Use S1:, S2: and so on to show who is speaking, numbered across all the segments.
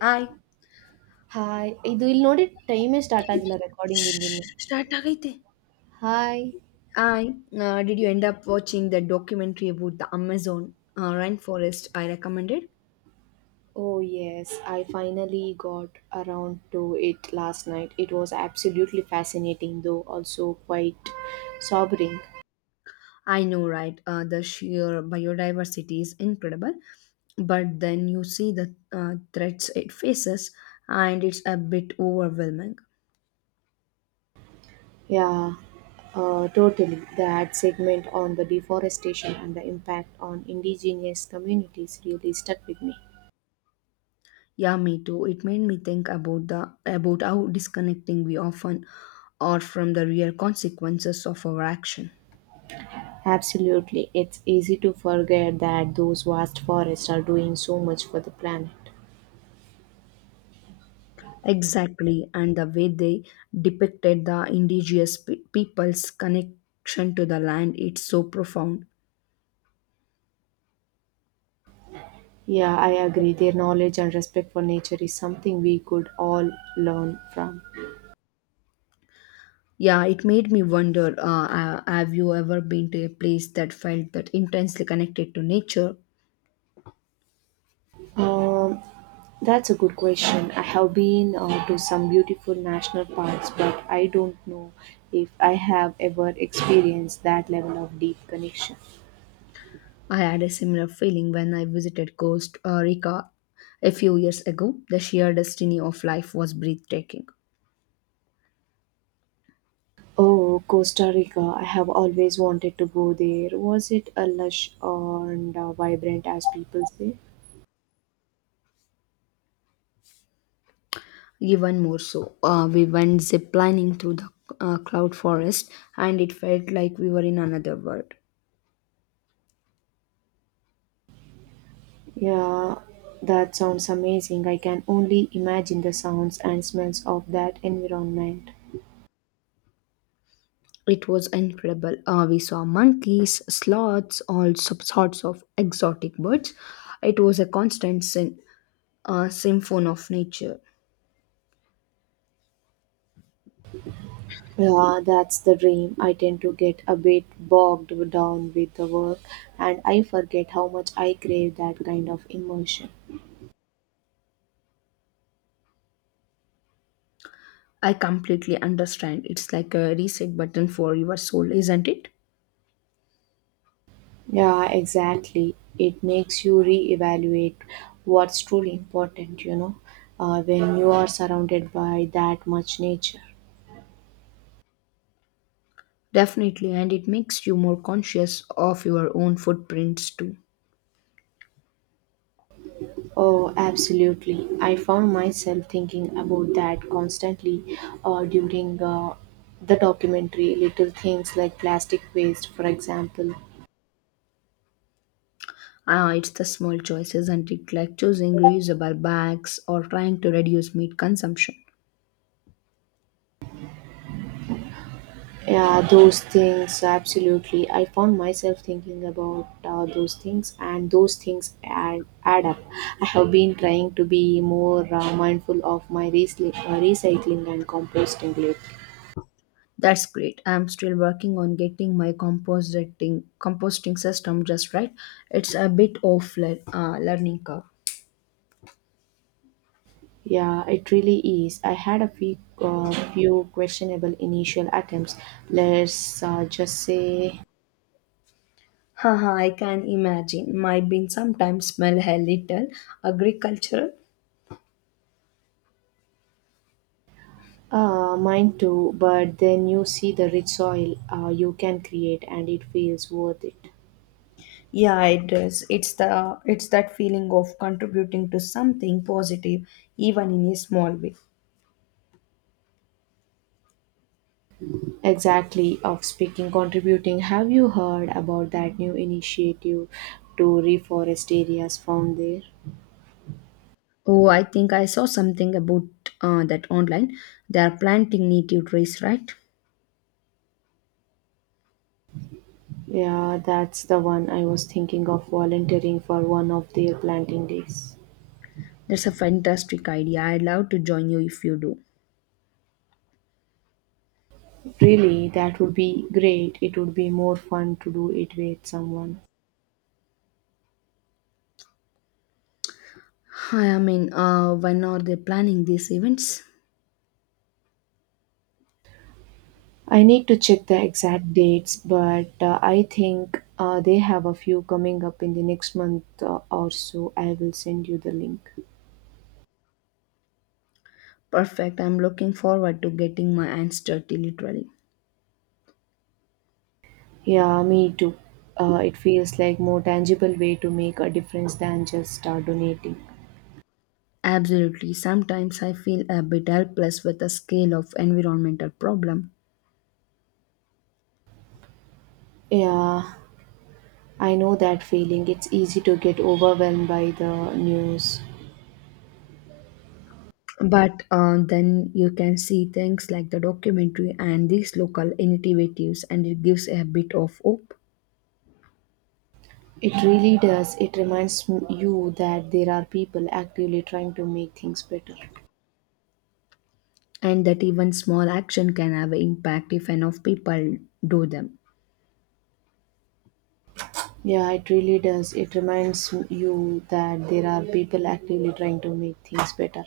S1: I
S2: hi! ಇದು ಇಲ್ಲಿ ನೋಡಿ ಟೈಮೇ ಸ್ಟಾರ್ಟ್ ಆಗಿಲ್ಲ ರೆಕಾರ್ಡಿಂಗ್ ಇಂದಿನ್ನು.
S1: ಸ್ಟಾರ್ಟ್ ಆಗೈತೆ
S2: hi!
S1: I did you end up watching the documentary about the Amazon rainforest I recommended?
S2: Oh yes, I finally got around to it last night. It was absolutely fascinating, though also quite sobering.
S1: I know, right? The sheer biodiversity is incredible, but then you see the threats it faces, and it's a bit overwhelming.
S2: Yeah, totally. That segment on the deforestation and the impact on indigenous communities really stuck with me.
S1: Yeah, me too. It made me think about the about how disconnecting we often are from the real consequences of our action.
S2: Absolutely, it's easy to forget that those vast forests are doing so much for the planet.
S1: Exactly, and the way they depicted the indigenous people's connection to the land, it's so profound.
S2: Yeah, I agree. Their knowledge and respect for nature is something we could all learn from.
S1: Yeah, it made me wonder have you ever been to a place that felt that intensely connected to nature?
S2: Um, that's a good question. I have been to some beautiful national parks, but I don't know if I have ever experienced that level of deep connection.
S1: I had a similar feeling when I visited Costa Rica a few years ago. The sheer destiny of life was breathtaking.
S2: Oh, Costa Rica. I have always wanted to go there. Was it a lush and vibrant as people say?
S1: Even more so, we went ziplining through the cloud forest and it felt like we were in another world.
S2: Yeah, that sounds amazing. I can only imagine the sounds and smells of that environment.
S1: It was incredible. We saw monkeys, sloths, all sorts of exotic birds. It was a constant symphony of nature.
S2: Yeah, that's the dream. I tend to get a bit bogged down with the work and I forget how much I crave that kind of immersion.
S1: I completely understand. It's like a reset button for your soul, isn't it?
S2: Yeah, exactly. It makes you reevaluate what's truly important, when you are surrounded by that much nature.
S1: Definitely, and it makes you more conscious of your own footprints too.
S2: Oh, absolutely. I found myself thinking about that constantly during the documentary. Little things like plastic waste, for example.
S1: Ah, it's the small choices, isn't it? Like choosing reusable bags or trying to reduce meat consumption.
S2: Yeah, those things, absolutely. I found myself thinking about those things, and those things add up. I have been trying to be more mindful of my recycling and composting lately.
S1: That's great. I'm still working on getting my composting system just right. It's a bit of learning curve.
S2: Yeah, it really is. I had a few questionable initial attempts. Let's just say
S1: Haha, I can imagine. My beans sometimes smell a little agricultural.
S2: mine too, but then you see the rich soil you can create, and it feels worth it.
S1: Yeah, it does. It's that feeling of contributing to something positive, even in a small way.
S2: Exactly, of speaking, contributing. Have you heard about that new initiative to reforest areas found there?
S1: Oh, I think I saw something about that online. They are planting native trees, right?
S2: Yeah, that's the one I was thinking of volunteering for one of their planting days.
S1: That's a fantastic idea. I'd love to join you if you do.
S2: Really, that would be great. It would be more fun to do it with someone.
S1: Hi, I mean, when are they planning these events?
S2: I need to check the exact dates, but I think they have a few coming up in the next month or so. I will send you the link.
S1: Perfect. I'm looking forward to getting my hands dirty, literally.
S2: Yeah, me too. It feels like more tangible way to make a difference than just donating.
S1: Absolutely. Sometimes I feel a bit helpless with the scale of environmental problem.
S2: Yeah, I know that feeling. It's easy to get overwhelmed by the news.
S1: But then you can see things like the documentary and these local initiatives, and it gives a bit of hope,
S2: It really does. It reminds you that there are people actively trying to make things better.
S1: and that even small action can have an impact if enough people do them.
S2: Yeah, it really does. It reminds you that there are people actively trying to make things better.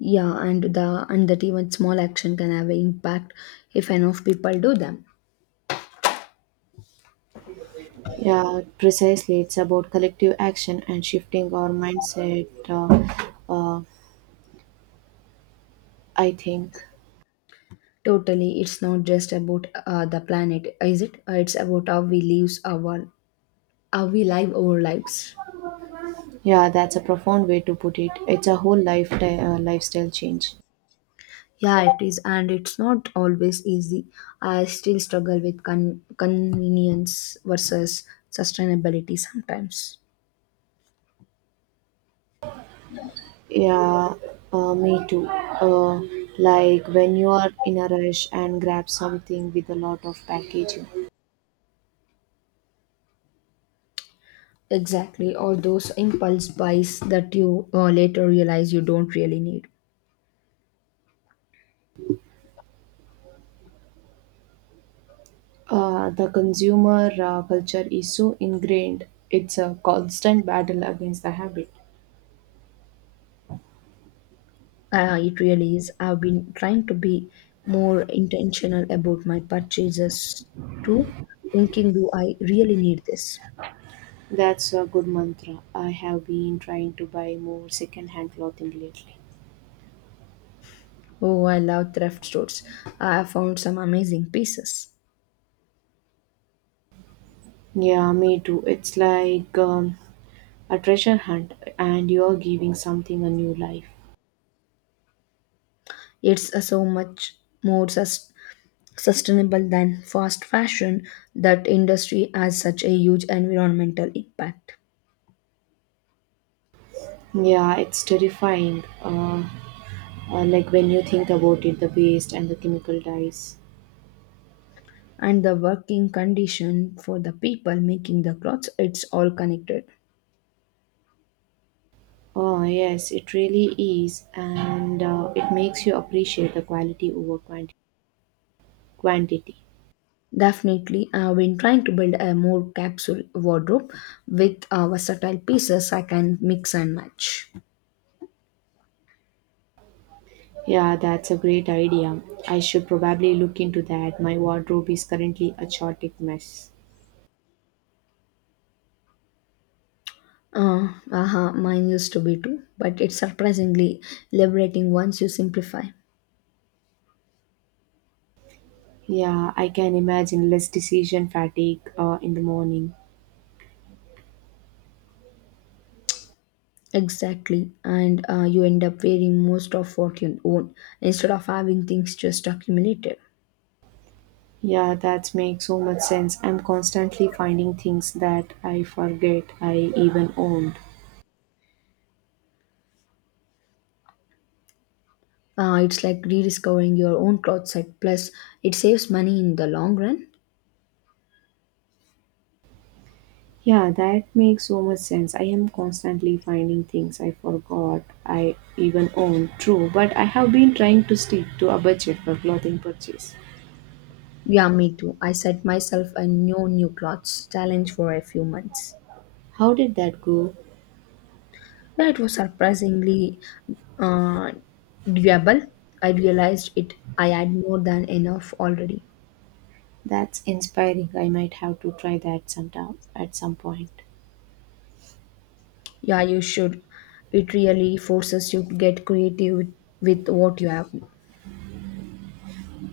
S1: Yeah, and the and that even small action can have an impact if enough people do them.
S2: Yeah, precisely. It's about collective action and shifting our mindset, uh, I think.
S1: Totally, it's not just about the planet, is it? It's about how we live our lives.
S2: Yeah, that's a profound way to put it. It's a whole lifetime lifestyle change.
S1: Yeah, it is, and it's not always easy. I still struggle with convenience versus sustainability sometimes.
S2: Yeah, me too. Like when you are in a rush and grab something with a lot of packaging.
S1: Exactly, or those impulse buys that you later realize you don't really need.
S2: The consumer culture is so ingrained. It's a constant battle against the habit.
S1: It really is. I've been trying to be more intentional about my purchases too, thinking, do I really need this?
S2: That's a good mantra. I have been trying to buy more second-hand clothing lately.
S1: Oh, I love thrift stores. I have found some amazing pieces.
S2: Yeah, me too. It's like a treasure hunt, and you're giving something a new life.
S1: It's so much more sustainable than fast fashion. That industry has such a huge environmental impact.
S2: Yeah, it's terrifying. Like when you think about it, the waste and the chemical dyes.
S1: And the working condition for the people making the clothes, it's all connected.
S2: Oh, yes, it really is. And it makes you appreciate the quality over quantity.
S1: Definitely, I've been trying to build a more capsule wardrobe with versatile pieces I can mix and match.
S2: Yeah, that's a great idea. I should probably look into that. My wardrobe is currently a chaotic mess.
S1: Aha, mine used to be too, but it's surprisingly liberating once you simplify.
S2: Yeah, I can imagine less decision fatigue in the morning.
S1: Exactly, and you end up wearing most of what you own instead of having things just accumulated.
S2: Yeah, that makes so much sense. I'm constantly finding things that I forget I even owned.
S1: It's like rediscovering your own cloth set, plus, it saves money in the long run.
S2: Yeah, that makes so much sense. I am constantly finding things I forgot I even own. True, but I have been trying to stick to a budget for clothing purchase.
S1: Yeah, me too. I set myself a no new clothes challenge for a few months.
S2: How did that go?
S1: Yeah, it was surprisingly uh, doable. I realized it. I had more than enough already.
S2: That's inspiring. I might have to try that sometime at some point.
S1: Yeah, you should. It really forces you to get creative with what you have.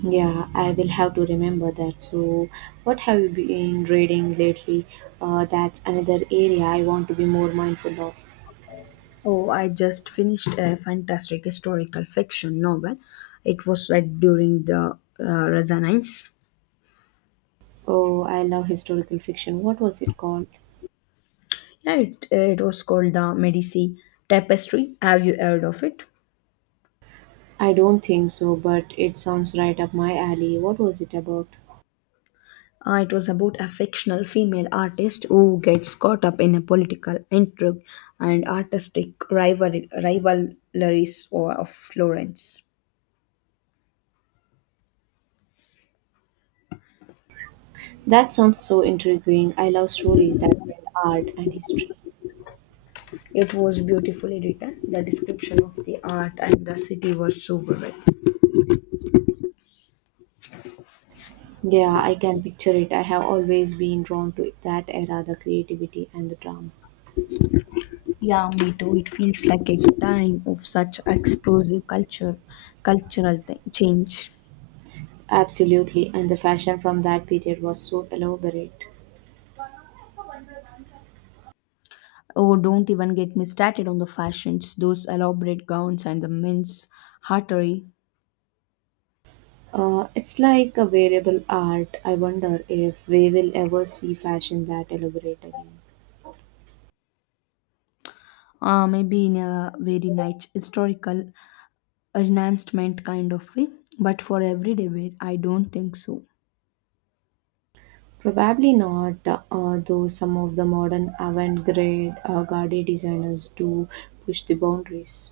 S2: Yeah, I will have to remember that. So, what have you been reading lately? That's another area I want to be more mindful of.
S1: Oh, I just finished a fantastic historical fiction novel. It was read during the Renaissance.
S2: Oh, I love historical fiction. What was it called?
S1: Yeah, it was called the Medici Tapestry. Have you heard of it?
S2: I don't think so, but it sounds right up my alley. What was it about?
S1: It was about a fictional female artist who gets caught up in a political intrigue and artistic rivalries of Florence.
S2: That sounds so intriguing. I love stories that tell art and history.
S1: It was beautifully written. The description of the art and the city were sobering.
S2: Yeah, I can picture it. I have always been drawn to that era, the creativity and the drama.
S1: Yeah, me too. It feels like a time of such explosive culture, cultural change.
S2: Absolutely, and the fashion from that period was so elaborate.
S1: Oh, don't even get me started on the fashions, those elaborate gowns and the men's hottery.
S2: It's like a variable art. I wonder if we will ever see fashion that elaborate again.
S1: Maybe in a very nice historical enhancement kind of way, but for everyday wear, I don't think so.
S2: Probably not, though some of the modern avant-garde garde designers do push the boundaries.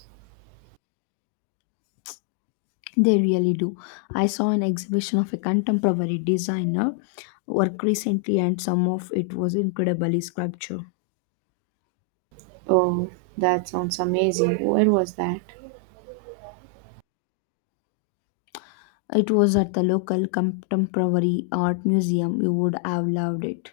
S1: They really do. I saw an exhibition of a contemporary designer work recently, and some of it was incredibly sculpture.
S2: Oh, that sounds amazing. Where was that?
S1: It was at the local contemporary art museum. You would have loved it.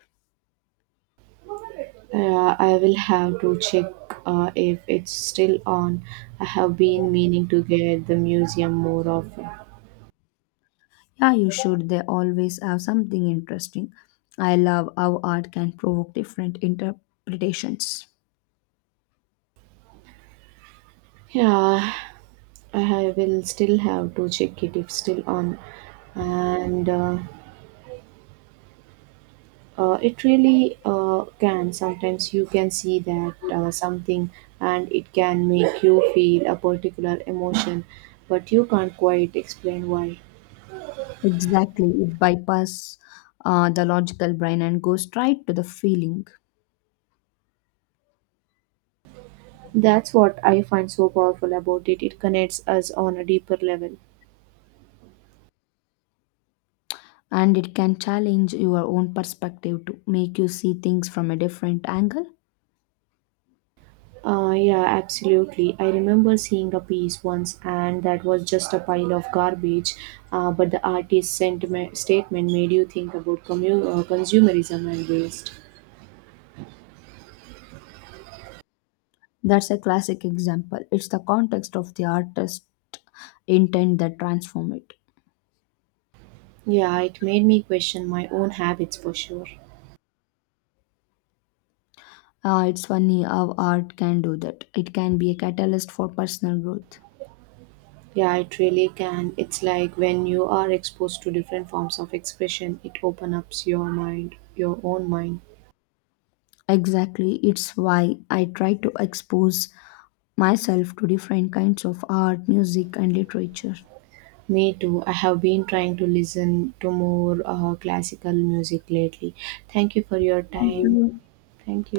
S2: I will have to check if it's still on. I have been meaning to get the museum more often.
S1: Yeah, you should. They always have something interesting. I love how art can provoke different interpretations.
S2: Yeah, I will still have to check it if still on. And It really can, sometimes you can see that something and it can make you feel a particular emotion but you can't quite explain why.
S1: Exactly. It bypasses the logical brain and goes straight to the feeling.
S2: That's what I find so powerful about it. It connects us on a deeper level.
S1: And it can challenge your own perspective to make you see things from a different angle.
S2: Yeah, absolutely. I remember seeing a piece once, and that was just a pile of garbage. But the artist's sentiment, statement made you think about consumerism and waste.
S1: That's a classic example. It's the context of the artist's intent that transform it.
S2: Yeah, it made me question my own habits for sure.
S1: Ah, it's funny how art can do that. It can be a catalyst for personal growth.
S2: Yeah, it really can. It's like when you are exposed to different forms of expression, it opens up your own mind.
S1: Exactly, it's why I try to expose myself to different kinds of art, music, and literature.
S2: Me too. I have been trying to listen to more classical music lately. Thank you for your time. Thank you.